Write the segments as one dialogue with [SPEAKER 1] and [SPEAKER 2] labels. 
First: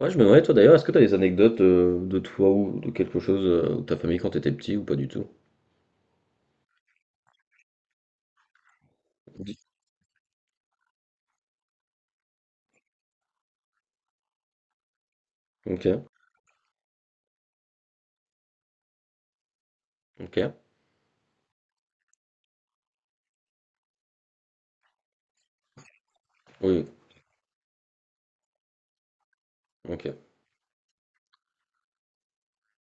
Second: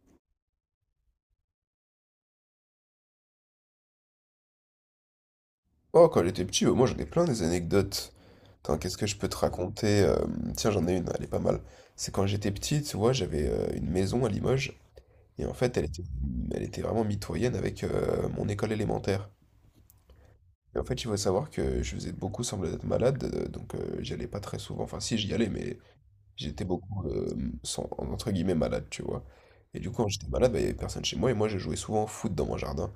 [SPEAKER 1] Ouais, je me demandais, toi d'ailleurs, est-ce que t'as des anecdotes de toi ou de quelque chose ou de ta famille quand t'étais petit ou pas du tout?
[SPEAKER 2] Oh, quand j'étais petit, moi j'en ai plein des anecdotes. Attends, qu'est-ce que je peux te
[SPEAKER 1] Oui.
[SPEAKER 2] raconter? Tiens, j'en ai une, elle est pas mal. C'est quand j'étais petit, tu vois, j'avais une maison à Limoges, et en fait, elle
[SPEAKER 1] Ok,
[SPEAKER 2] était, elle était vraiment mitoyenne avec mon école élémentaire.
[SPEAKER 1] ok,
[SPEAKER 2] Et en fait, il faut savoir que je faisais beaucoup semblant d'être malade, donc j'y allais pas très souvent. Enfin, si, j'y allais, mais j'étais
[SPEAKER 1] oui,
[SPEAKER 2] beaucoup, entre guillemets, malade, tu vois. Et du coup, quand
[SPEAKER 1] ok.
[SPEAKER 2] j'étais malade, bah, il y avait personne chez moi, et moi, je jouais souvent au foot dans mon jardin.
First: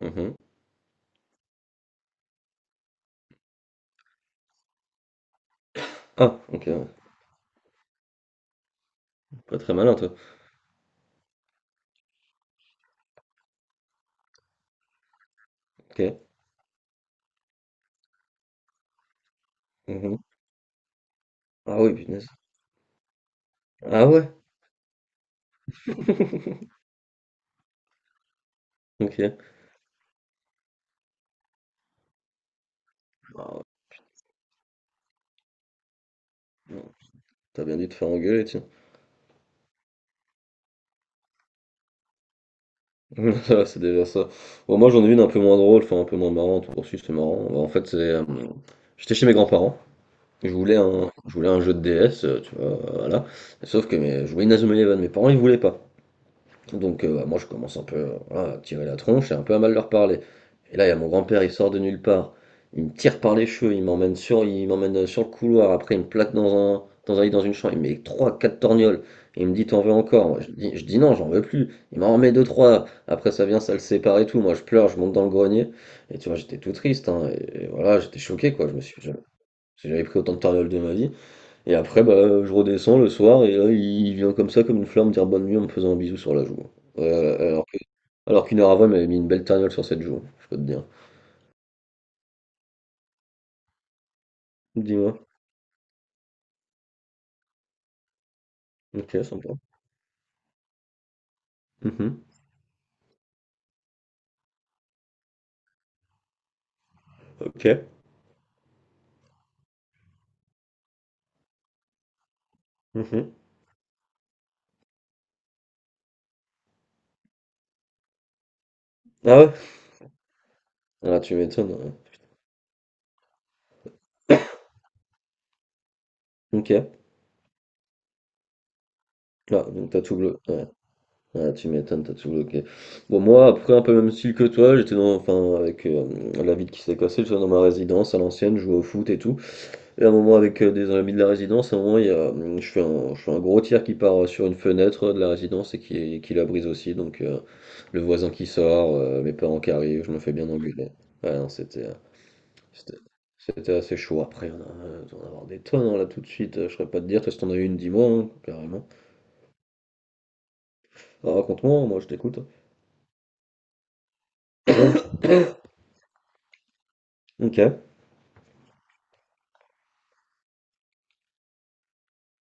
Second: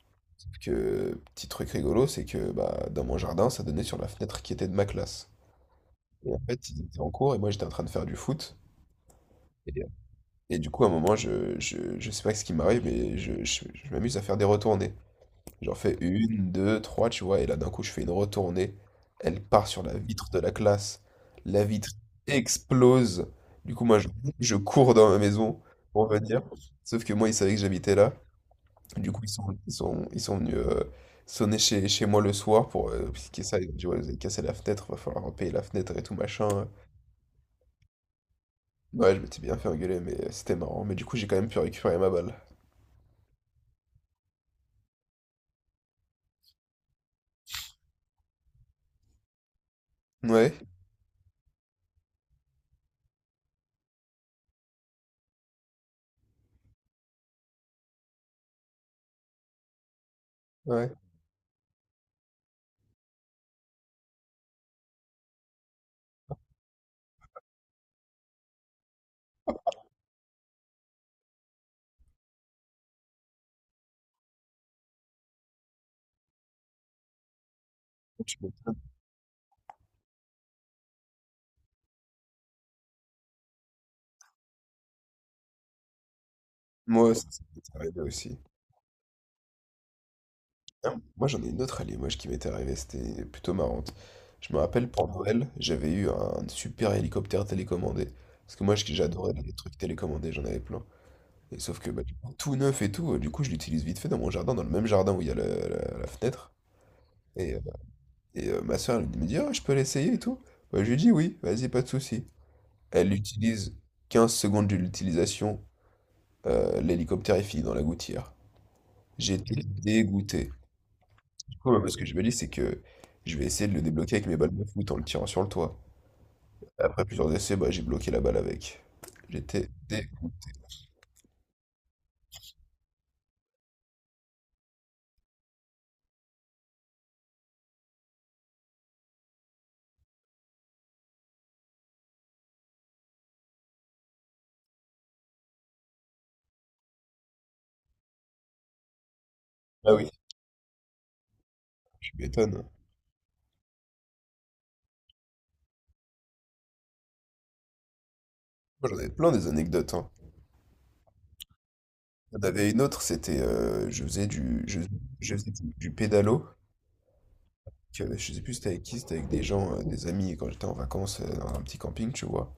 [SPEAKER 1] Mhm.
[SPEAKER 2] Que petit truc rigolo, c'est que bah, dans mon jardin, ça donnait sur la fenêtre qui était de ma classe. Et
[SPEAKER 1] Ah,
[SPEAKER 2] en
[SPEAKER 1] ok,
[SPEAKER 2] fait, ils
[SPEAKER 1] ouais.
[SPEAKER 2] étaient en cours et moi j'étais en train de faire du foot.
[SPEAKER 1] Pas très malin toi.
[SPEAKER 2] Et du coup, à un moment, je sais pas ce qui m'arrive, mais je m'amuse à faire des retournées. J'en fais
[SPEAKER 1] Ok.
[SPEAKER 2] une, deux, trois, tu vois, et là d'un coup, je fais une retournée. Elle part sur la
[SPEAKER 1] Mhm.
[SPEAKER 2] vitre de la classe. La
[SPEAKER 1] Ah
[SPEAKER 2] vitre
[SPEAKER 1] oui, punaise.
[SPEAKER 2] explose. Du coup, moi,
[SPEAKER 1] Ah
[SPEAKER 2] je,
[SPEAKER 1] ouais,
[SPEAKER 2] je cours dans ma maison pour venir. Sauf que moi, ils savaient que j'habitais là. Du coup, ils
[SPEAKER 1] ok.
[SPEAKER 2] sont, ils sont, ils sont venus sonner chez moi le soir pour expliquer ça.
[SPEAKER 1] Ah,
[SPEAKER 2] Ils ont dit, ouais, vous avez cassé la fenêtre, va falloir payer la fenêtre et tout machin.
[SPEAKER 1] ouais. T'as bien dû te faire engueuler, tiens.
[SPEAKER 2] Ouais, je m'étais bien fait engueuler, mais c'était marrant. Mais du coup, j'ai quand même pu récupérer ma balle.
[SPEAKER 1] Ça, c'est déjà ça. Bon, moi j'en ai une un peu moins drôle, enfin un peu moins marrante. Bon, si, c'est marrant. Bah, en fait, c'est. J'étais chez mes grands-parents. Je
[SPEAKER 2] Ouais,
[SPEAKER 1] voulais un, je voulais un jeu de DS, tu vois, voilà. Sauf que je voulais Inazuma Eleven, mes parents ils voulaient pas. Donc bah, moi je commence un peu voilà, à tirer la tronche et un peu à mal leur parler. Et là il
[SPEAKER 2] ouais.
[SPEAKER 1] y a mon grand-père, il sort de nulle part, il me tire par les cheveux, il m'emmène sur le couloir, après il me plaque dans un lit dans une chambre, il me met trois quatre torgnoles. Il me dit t'en veux encore. Moi, je dis non, j'en veux plus. Il m'en remet deux trois. Après ça vient, ça le sépare et tout. Moi je pleure, je monte dans le grenier. Et tu vois j'étais tout triste, hein, et voilà j'étais
[SPEAKER 2] Tu
[SPEAKER 1] choqué quoi. Je
[SPEAKER 2] m'étonnes.
[SPEAKER 1] me suis jamais- J'avais pris autant de torgnoles de ma vie. Et après, bah, je redescends le soir et là, il vient comme ça, comme une fleur, me dire bonne nuit en me faisant un bisou sur la joue. Ouais,
[SPEAKER 2] Moi, ça m'était arrivé aussi.
[SPEAKER 1] Alors qu'une heure avant, il m'avait mis une belle tarniole sur cette joue, je peux te dire.
[SPEAKER 2] Ah, moi, j'en ai une autre à Limoges qui m'était arrivée, c'était plutôt marrante. Je me rappelle, pour
[SPEAKER 1] Dis-moi.
[SPEAKER 2] Noël, j'avais eu un super hélicoptère télécommandé. Parce que moi,
[SPEAKER 1] Ok,
[SPEAKER 2] j'adorais les
[SPEAKER 1] sympa.
[SPEAKER 2] trucs télécommandés, j'en avais plein. Et sauf que bah, du
[SPEAKER 1] Mhm.
[SPEAKER 2] coup, tout neuf et tout, du coup, je l'utilise vite fait dans mon jardin, dans le même jardin où il y a la fenêtre. Et, euh,
[SPEAKER 1] Ok.
[SPEAKER 2] et ma soeur, elle me dit, ah, je peux l'essayer et tout. Bah, je lui dis, oui, vas-y, pas de souci. Elle
[SPEAKER 1] Mhm.
[SPEAKER 2] l'utilise 15 secondes de l'utilisation, l'hélicoptère est fini dans la gouttière.
[SPEAKER 1] Ah ouais?
[SPEAKER 2] J'étais dégoûté.
[SPEAKER 1] Ah, tu
[SPEAKER 2] Du coup,
[SPEAKER 1] m'étonnes,
[SPEAKER 2] bah,
[SPEAKER 1] ouais.
[SPEAKER 2] ce que je me dis, c'est que je vais essayer de le débloquer avec mes balles de foot en le tirant sur le toit.
[SPEAKER 1] Ok.
[SPEAKER 2] Après plusieurs essais, bah, j'ai bloqué la balle avec.
[SPEAKER 1] Ah,
[SPEAKER 2] J'étais
[SPEAKER 1] donc t'as
[SPEAKER 2] dé...
[SPEAKER 1] tout bloqué. Ouais. Ah, tu m'étonnes, t'as tout bloqué. Bon, moi, après, un peu même style que toi, enfin, avec la ville qui s'est cassée, j'étais dans ma résidence à l'ancienne, je jouais au foot et tout. Et à un moment avec des amis de la résidence, à un moment je fais un gros tir qui part sur une fenêtre de la résidence et qui la brise aussi. Donc le voisin qui sort, mes parents qui
[SPEAKER 2] Ah
[SPEAKER 1] arrivent,
[SPEAKER 2] oui,
[SPEAKER 1] je me fais bien engueuler. Ouais, non,
[SPEAKER 2] je m'étonne.
[SPEAKER 1] c'était, c'était assez chaud. Après, on a avoir des tonnes hein, là tout de suite. Je saurais pas te dire, toi si t'en as eu une, dis-moi hein, carrément.
[SPEAKER 2] Moi, j'en ai plein des anecdotes, hein.
[SPEAKER 1] Alors, raconte-moi, moi je
[SPEAKER 2] J'en
[SPEAKER 1] t'écoute.
[SPEAKER 2] avait une autre, c'était, je faisais du pédalo.
[SPEAKER 1] Ok,
[SPEAKER 2] Que bah, je sais plus c'était avec qui, c'était avec des gens, des amis, quand j'étais en vacances dans un petit camping, tu vois.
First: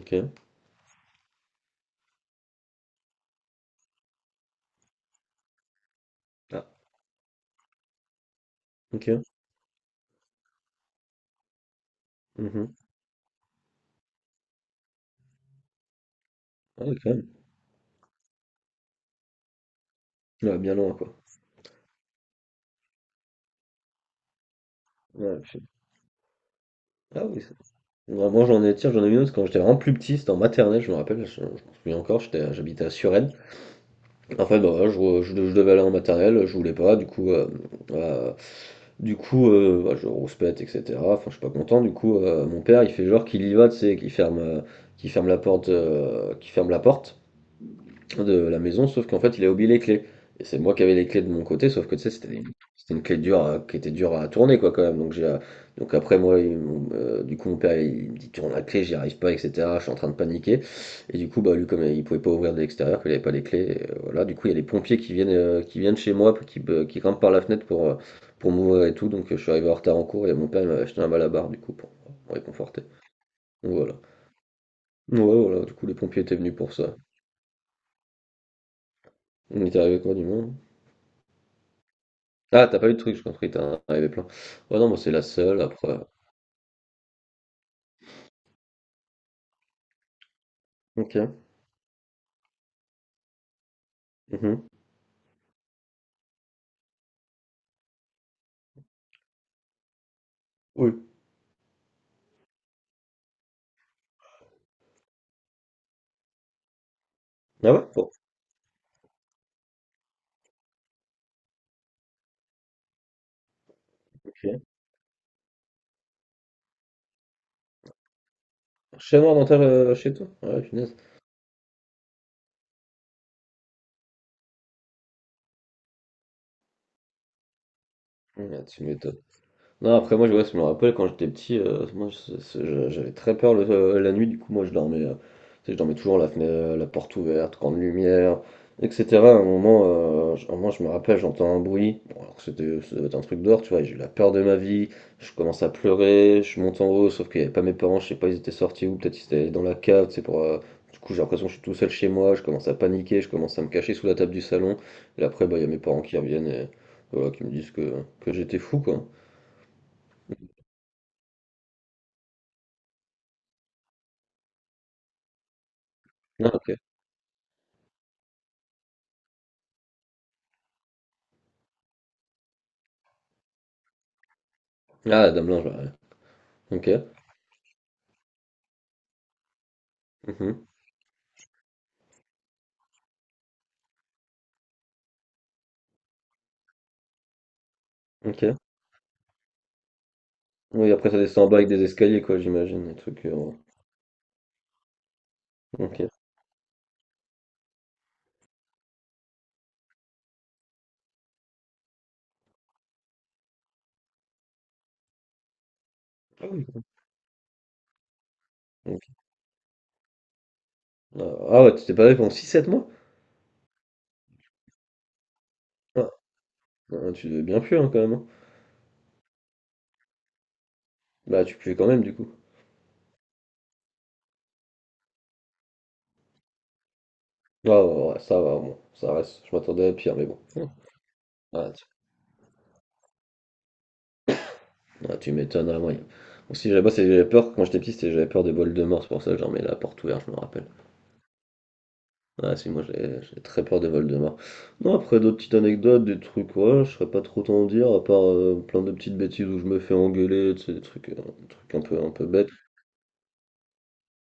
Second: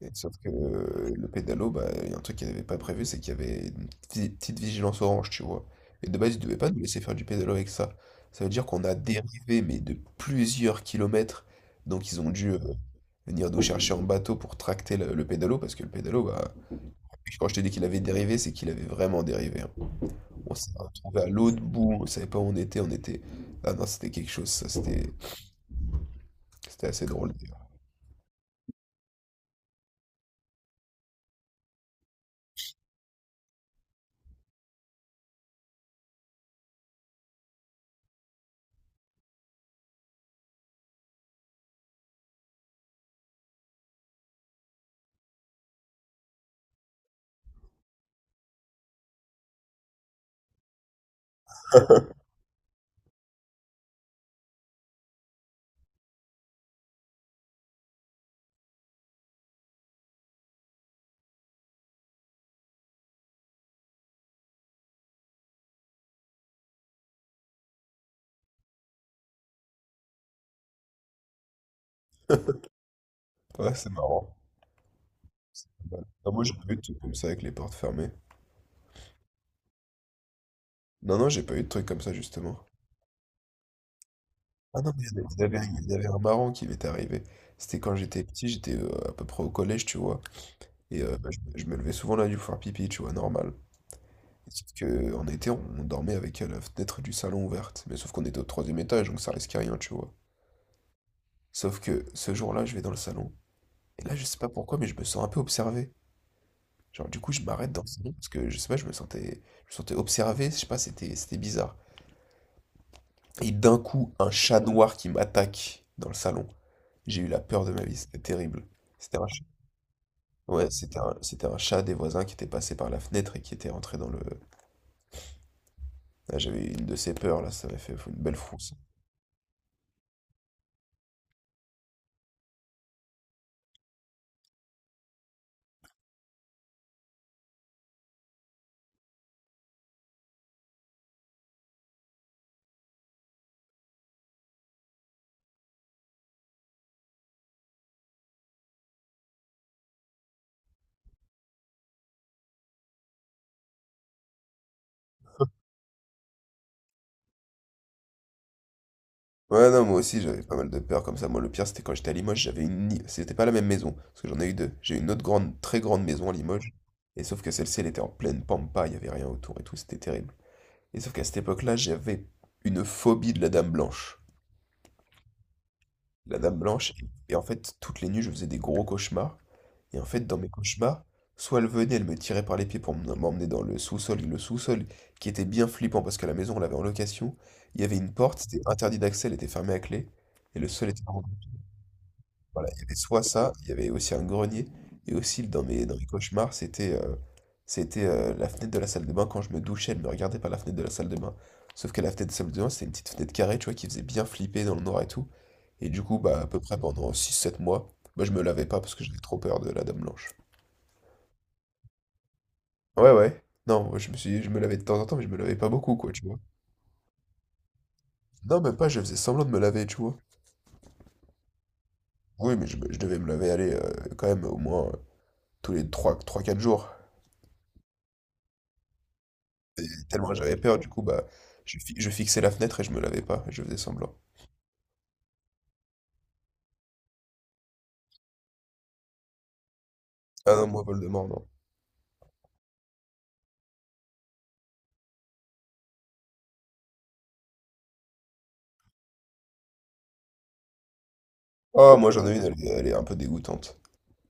[SPEAKER 2] Et sauf que le pédalo, bah, il y a un truc qu'ils n'avaient pas prévu, c'est qu'il y avait une petite, petite vigilance orange, tu vois. Et de base, ils ne devaient
[SPEAKER 1] ah,
[SPEAKER 2] pas nous laisser faire du pédalo avec ça. Ça veut dire qu'on a
[SPEAKER 1] ok,
[SPEAKER 2] dérivé, mais de plusieurs kilomètres. Donc ils ont dû
[SPEAKER 1] mhm.
[SPEAKER 2] venir nous chercher en bateau pour tracter le pédalo, parce que le pédalo, bah,
[SPEAKER 1] Ah, ouais, quand même.
[SPEAKER 2] quand je te dis qu'il avait dérivé, c'est qu'il avait vraiment dérivé, hein. On
[SPEAKER 1] Ouais,
[SPEAKER 2] s'est
[SPEAKER 1] bien loin quoi.
[SPEAKER 2] retrouvé à l'autre bout, on savait pas où on était, on était. Ah non, c'était quelque chose, ça, c'était
[SPEAKER 1] Ouais,
[SPEAKER 2] c'était assez
[SPEAKER 1] ah
[SPEAKER 2] drôle
[SPEAKER 1] oui,
[SPEAKER 2] d'ailleurs.
[SPEAKER 1] non, moi j'en ai, tiens, j'en ai une autre quand j'étais vraiment plus petit, c'était en maternelle, je me rappelle, je m'en souviens encore, j'habitais à Suresnes. En fait, bah, voilà, je devais aller en maternelle, je voulais pas, euh, bah, je rouspète, etc. Enfin, je suis pas content, du coup, mon père, il fait genre qu'il y va, tu sais, qu'il ferme la porte, qu'il ferme la porte de la maison, sauf qu'en fait, il a oublié les clés. Et c'est moi qui avais les clés de mon côté, sauf que tu sais, c'était une clé qui était dure à tourner, quoi, quand même. Donc, après, moi, du coup, mon père, il me dit, tourne la clé, j'y arrive pas, etc. Je suis en train de paniquer. Et du coup, bah, lui, comme il pouvait pas ouvrir de l'extérieur, qu'il avait pas les clés, voilà. Du coup, il y a les pompiers qui viennent chez moi, qui grimpent par la fenêtre pour m'ouvrir et tout. Donc, je suis arrivé en retard en cours et mon père il m'a acheté un malabar, du coup, pour me réconforter. Donc,
[SPEAKER 2] Ouais, c'est
[SPEAKER 1] voilà.
[SPEAKER 2] marrant.
[SPEAKER 1] Ouais, voilà. Du coup, les
[SPEAKER 2] Voilà.
[SPEAKER 1] pompiers
[SPEAKER 2] Ah,
[SPEAKER 1] étaient
[SPEAKER 2] moi, j'ai
[SPEAKER 1] venus
[SPEAKER 2] pas
[SPEAKER 1] pour
[SPEAKER 2] eu de
[SPEAKER 1] ça.
[SPEAKER 2] trucs comme ça avec les portes fermées.
[SPEAKER 1] On est arrivé quoi, du moins?
[SPEAKER 2] Non, non, j'ai pas eu de trucs comme ça justement.
[SPEAKER 1] Ah, t'as pas eu de truc, j'ai compris, t'en avais plein. Ouais,
[SPEAKER 2] Ah
[SPEAKER 1] non,
[SPEAKER 2] non,
[SPEAKER 1] moi,
[SPEAKER 2] mais
[SPEAKER 1] c'est la
[SPEAKER 2] il y en avait,
[SPEAKER 1] seule,
[SPEAKER 2] il y en
[SPEAKER 1] après.
[SPEAKER 2] avait un marrant qui m'était arrivé. C'était quand j'étais petit, j'étais à peu près au collège, tu vois. Et
[SPEAKER 1] Ok.
[SPEAKER 2] bah, je me levais souvent la nuit pour faire pipi, tu vois, normal. Sauf
[SPEAKER 1] Mhm.
[SPEAKER 2] que, en été, on dormait avec la fenêtre du salon ouverte. Mais sauf qu'on était au troisième étage, donc ça risquait rien, tu vois.
[SPEAKER 1] Oui.
[SPEAKER 2] Sauf que ce jour-là, je vais dans le salon. Et là, je sais pas pourquoi, mais je me sens un peu observé. Genre, du coup, je m'arrête
[SPEAKER 1] Ah
[SPEAKER 2] dans le
[SPEAKER 1] ouais? Bon,
[SPEAKER 2] salon parce que je sais pas, je me sentais observé. Je sais pas, c'était bizarre. Et d'un coup, un chat
[SPEAKER 1] ok.
[SPEAKER 2] noir qui m'attaque dans le salon. J'ai eu la peur de ma vie. C'était terrible. C'était
[SPEAKER 1] Chez
[SPEAKER 2] un
[SPEAKER 1] moi,
[SPEAKER 2] chat.
[SPEAKER 1] chez toi? Ouais,
[SPEAKER 2] Ouais,
[SPEAKER 1] punaise.
[SPEAKER 2] c'était un chat des voisins qui était passé par la fenêtre et qui était rentré dans le. Là, j'avais une de ces peurs là. Ça m'a fait une belle
[SPEAKER 1] Ouais,
[SPEAKER 2] frousse.
[SPEAKER 1] tu m'étonnes. Non, après, moi, ouais, je me rappelle quand j'étais petit, moi, j'avais très peur la nuit, du coup, moi, je dormais, tu sais, je dormais toujours la fenêtre, la porte ouverte, grande lumière, etc. À un moment, je me rappelle, j'entends un bruit, bon, alors que c'était ça devait être un truc dehors, tu vois, et j'ai eu la peur de ma vie, je commence à pleurer, je monte en haut, sauf qu'il n'y avait pas mes parents, je sais pas, ils étaient sortis ou peut-être ils étaient allés dans la cave, tu sais, pour. Du coup, j'ai l'impression que je suis tout seul chez moi, je commence à paniquer, je commence à me cacher sous la table du salon, et après, bah, il y a mes parents qui reviennent et voilà, qui me disent que j'étais fou, quoi.
[SPEAKER 2] Ouais, non, moi aussi, j'avais pas mal de peur comme ça. Moi, le pire, c'était quand j'étais à Limoges, j'avais une. C'était pas la même maison, parce que j'en ai eu deux. J'ai eu une autre grande, très grande maison à
[SPEAKER 1] Ah,
[SPEAKER 2] Limoges,
[SPEAKER 1] ok.
[SPEAKER 2] et sauf que celle-ci, elle était en pleine pampa, il y avait rien autour et tout, c'était terrible. Et sauf qu'à cette époque-là, j'avais une phobie de la Dame Blanche.
[SPEAKER 1] Ah, Dame Blanche, ouais.
[SPEAKER 2] La Dame
[SPEAKER 1] Ok.
[SPEAKER 2] Blanche, et en fait, toutes les nuits, je faisais des gros cauchemars, et en fait, dans mes
[SPEAKER 1] Mhm.
[SPEAKER 2] cauchemars, soit elle venait, elle me tirait par les pieds pour m'emmener dans le sous-sol, et le sous-sol, qui était bien flippant, parce que la maison, on l'avait en location, il y avait une porte,
[SPEAKER 1] Ok.
[SPEAKER 2] c'était interdit d'accès, elle était fermée à clé, et le sol
[SPEAKER 1] Oui,
[SPEAKER 2] était.
[SPEAKER 1] après ça descend en bas avec des escaliers, quoi,
[SPEAKER 2] Voilà, il y
[SPEAKER 1] j'imagine.
[SPEAKER 2] avait
[SPEAKER 1] Des
[SPEAKER 2] soit
[SPEAKER 1] trucs.
[SPEAKER 2] ça, il y avait aussi un grenier, et aussi dans mes
[SPEAKER 1] Ok.
[SPEAKER 2] cauchemars, c'était la fenêtre de la salle de bain. Quand je me douchais, elle me regardait par la fenêtre de la salle de bain. Sauf que la fenêtre de la salle de bain, c'était une petite fenêtre carrée, tu vois, qui faisait bien flipper dans le noir et tout. Et du coup, bah,
[SPEAKER 1] Ah
[SPEAKER 2] à peu
[SPEAKER 1] oui.
[SPEAKER 2] près pendant 6-7 mois, bah, je me lavais pas parce que j'avais
[SPEAKER 1] Ok.
[SPEAKER 2] trop peur de la Dame Blanche.
[SPEAKER 1] Ah ah ouais, tu t'es pas fait pendant 6-7 mois?
[SPEAKER 2] Ouais, ouais. Non, moi, je me lavais de temps en temps, mais je me lavais pas beaucoup,
[SPEAKER 1] Ah,
[SPEAKER 2] quoi, tu vois.
[SPEAKER 1] ah, tu devais bien puer, hein, quand même, hein.
[SPEAKER 2] Non, même pas, je faisais semblant de me laver, tu vois.
[SPEAKER 1] Bah, tu puais quand même, du coup.
[SPEAKER 2] Oui, mais je devais me laver, aller quand même au moins tous les 3-4 jours.
[SPEAKER 1] Ah, ouais, ouais, ouais, ça va, bon. Ça reste. Je
[SPEAKER 2] Et
[SPEAKER 1] m'attendais à pire, mais
[SPEAKER 2] tellement
[SPEAKER 1] bon.
[SPEAKER 2] j'avais peur, du coup, bah,
[SPEAKER 1] Ah,
[SPEAKER 2] je fixais la fenêtre et je me lavais pas, et je faisais semblant.
[SPEAKER 1] tu m'étonnes, à moi. Aussi, là-bas, j'avais peur, quand j'étais petit, j'avais peur des bols de mort, c'est pour ça que j'en mets la porte ouverte, je me
[SPEAKER 2] Ah
[SPEAKER 1] rappelle.
[SPEAKER 2] non, moi, Voldemort, non.
[SPEAKER 1] Ah si, moi j'ai très peur des Voldemort. Non, après d'autres petites anecdotes, des trucs, ouais, je serais pas trop t'en dire, à part plein de petites bêtises où je me fais engueuler, tu sais, des trucs un
[SPEAKER 2] Ah,
[SPEAKER 1] peu,
[SPEAKER 2] moi,
[SPEAKER 1] un peu
[SPEAKER 2] j'en ai une,
[SPEAKER 1] bêtes.
[SPEAKER 2] elle est un peu dégoûtante.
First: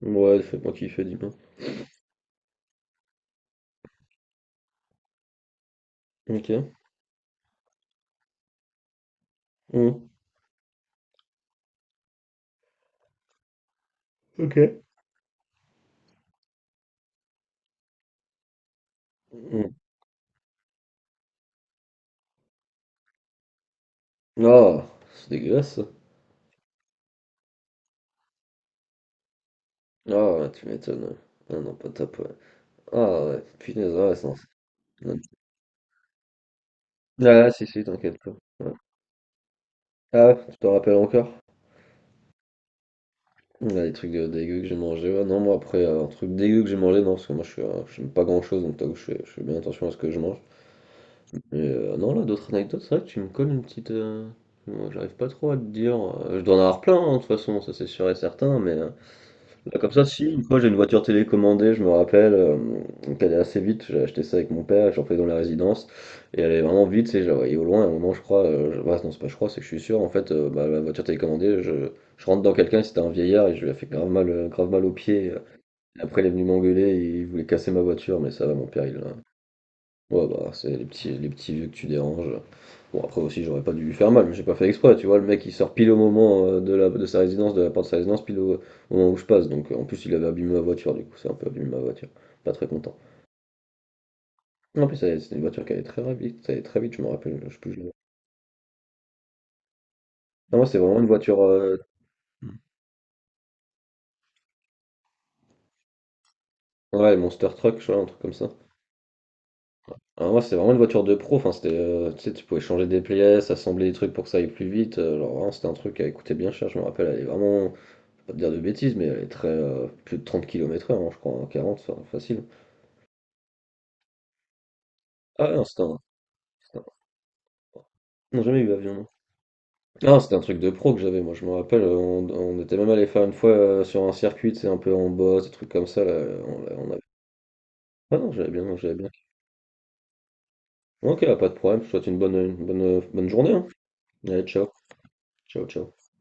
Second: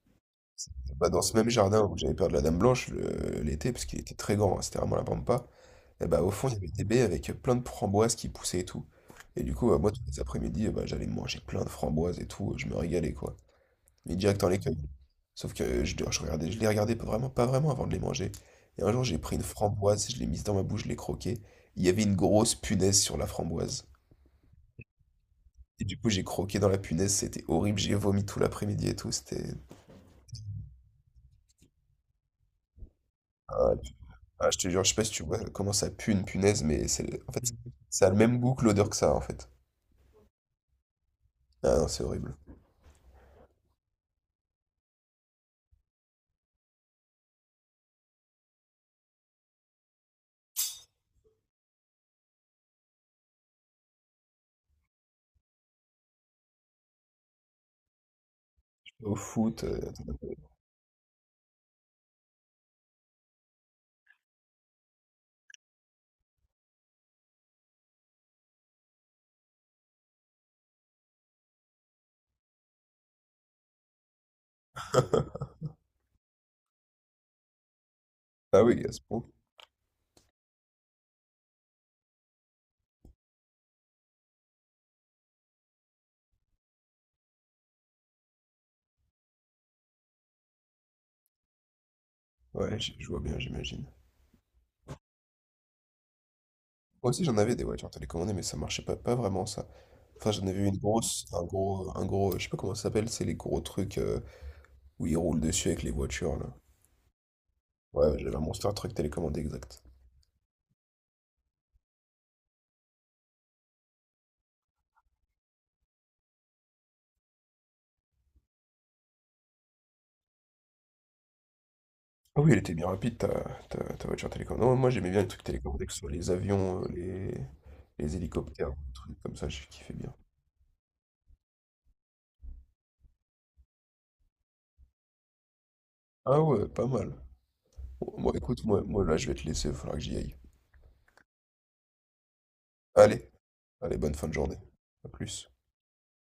[SPEAKER 1] Ouais, fais-moi kiffer,
[SPEAKER 2] Bah, dans
[SPEAKER 1] dis-moi.
[SPEAKER 2] ce même jardin où j'avais peur de la Dame Blanche l'été, parce qu'il était très grand, hein, c'était vraiment la pampa, et bah, au fond,
[SPEAKER 1] Ok.
[SPEAKER 2] il y avait des baies avec plein de framboises qui poussaient et tout. Et du coup, bah, moi, tous
[SPEAKER 1] Hum,
[SPEAKER 2] les après-midi, bah, j'allais manger plein de framboises et tout, je me régalais, quoi. Mais direct dans
[SPEAKER 1] ok.
[SPEAKER 2] l'écueil. Sauf que je les regardais pas vraiment avant de les manger. Et un jour, j'ai pris une
[SPEAKER 1] Hum.
[SPEAKER 2] framboise, je l'ai mise dans ma bouche, je l'ai croquée. Il y avait une grosse punaise sur la framboise.
[SPEAKER 1] Ah, c'est dégueulasse ça.
[SPEAKER 2] Et du coup, j'ai croqué dans la punaise, c'était horrible, j'ai vomi tout l'après-midi et tout. C'était.
[SPEAKER 1] Ah, ouais, tu m'étonnes. Ah non, pas top, ouais. Ah ouais,
[SPEAKER 2] Ah,
[SPEAKER 1] punaise, ouais, ça.
[SPEAKER 2] je te jure, je sais pas si tu vois comment ça pue une punaise, mais c'est en fait,
[SPEAKER 1] Ah si, si,
[SPEAKER 2] ça a le
[SPEAKER 1] t'inquiète pas.
[SPEAKER 2] même goût que
[SPEAKER 1] Ouais.
[SPEAKER 2] l'odeur que ça, en fait.
[SPEAKER 1] Ah, tu t'en rappelles encore?
[SPEAKER 2] Ah non, c'est horrible.
[SPEAKER 1] Ouais, les trucs dégueu que j'ai mangé, ouais. Non, moi après, un truc dégueu que j'ai mangé, non, parce que moi j'aime pas grand chose, donc t'avoue, je fais bien attention à ce que je mange. Mais non, là, d'autres anecdotes, c'est vrai que tu me colles une petite. Moi, j'arrive pas trop à te dire. Je dois en avoir plein, hein, de toute façon, ça c'est sûr et certain, mais
[SPEAKER 2] Au foot.
[SPEAKER 1] bah, comme ça, si, une fois j'ai une voiture télécommandée, je me rappelle, donc est assez vite, j'ai acheté ça avec mon père, j'en faisais dans la résidence, et elle est vraiment vite, je la voyais au loin, à un moment je crois, bah, non c'est pas je crois, c'est que je suis sûr, en fait, bah, la voiture télécommandée, je rentre dans quelqu'un, c'était un vieillard, et je lui ai fait grave mal, au pied, et après il est venu m'engueuler, et il voulait casser ma voiture, mais ça va,
[SPEAKER 2] Ah
[SPEAKER 1] mon
[SPEAKER 2] oui,
[SPEAKER 1] père
[SPEAKER 2] à
[SPEAKER 1] il,
[SPEAKER 2] ce point.
[SPEAKER 1] Ouais, bah, c'est les petits vieux que tu déranges. Bon, après aussi, j'aurais pas dû lui faire mal, mais j'ai pas fait exprès, tu vois. Le mec, il sort pile au moment de sa résidence, de la porte de sa résidence, pile au moment où je passe. Donc, en plus, il avait abîmé ma voiture, du coup, c'est un peu abîmé ma voiture. Pas très
[SPEAKER 2] Ouais, je
[SPEAKER 1] content.
[SPEAKER 2] je vois bien, j'imagine.
[SPEAKER 1] En plus, c'était une voiture qui allait très vite, ça allait très vite, je me
[SPEAKER 2] Moi aussi j'en
[SPEAKER 1] rappelle, je
[SPEAKER 2] avais
[SPEAKER 1] sais
[SPEAKER 2] des
[SPEAKER 1] plus.
[SPEAKER 2] voitures télécommandées, mais ça marchait pas, pas vraiment ça. Enfin j'en
[SPEAKER 1] Non,
[SPEAKER 2] avais
[SPEAKER 1] moi,
[SPEAKER 2] une
[SPEAKER 1] c'est vraiment une
[SPEAKER 2] grosse,
[SPEAKER 1] voiture.
[SPEAKER 2] un gros, un gros, je sais pas comment ça s'appelle, c'est les gros trucs où ils roulent dessus avec les voitures là.
[SPEAKER 1] Ouais, Monster Truck, je crois, un
[SPEAKER 2] Ouais,
[SPEAKER 1] truc comme
[SPEAKER 2] j'avais un
[SPEAKER 1] ça.
[SPEAKER 2] Monster Truck télécommandé exact.
[SPEAKER 1] Alors, moi, c'est vraiment une voiture de pro, enfin, c'était. Tu sais, tu pouvais changer des pièces, assembler des trucs pour que ça aille plus vite. Alors, vraiment, c'était un truc qui coûtait bien cher, je me rappelle, elle est vraiment. Pas te dire de bêtises, mais elle est très plus de 30 km/h hein, je crois, hein, 40, enfin,
[SPEAKER 2] Ah
[SPEAKER 1] facile.
[SPEAKER 2] oui, elle était bien rapide ta, voiture télécommandée. Non, moi j'aimais bien les trucs
[SPEAKER 1] Ah ouais, non, c'était
[SPEAKER 2] télécommandés, que
[SPEAKER 1] un.
[SPEAKER 2] ce soit les avions, les
[SPEAKER 1] Non, jamais eu
[SPEAKER 2] hélicoptères, des
[SPEAKER 1] l'avion, non.
[SPEAKER 2] trucs comme ça, j'ai kiffé bien.
[SPEAKER 1] Non, c'était un truc de pro que j'avais, moi je me rappelle, on était même allé faire une fois sur un circuit, c'est un peu en bosse, des trucs comme ça, là,
[SPEAKER 2] Ah ouais, pas
[SPEAKER 1] on avait...
[SPEAKER 2] mal. Bon,
[SPEAKER 1] Ah non,
[SPEAKER 2] moi
[SPEAKER 1] j'avais
[SPEAKER 2] écoute,
[SPEAKER 1] bien,
[SPEAKER 2] moi,
[SPEAKER 1] j'avais
[SPEAKER 2] moi
[SPEAKER 1] bien.
[SPEAKER 2] là je vais te laisser, il va falloir que j'y aille.
[SPEAKER 1] Ok, pas de problème, je te souhaite bonne
[SPEAKER 2] Allez,
[SPEAKER 1] journée, hein.
[SPEAKER 2] allez, bonne fin de
[SPEAKER 1] Allez,
[SPEAKER 2] journée.
[SPEAKER 1] ciao,
[SPEAKER 2] À plus.
[SPEAKER 1] ciao, ciao.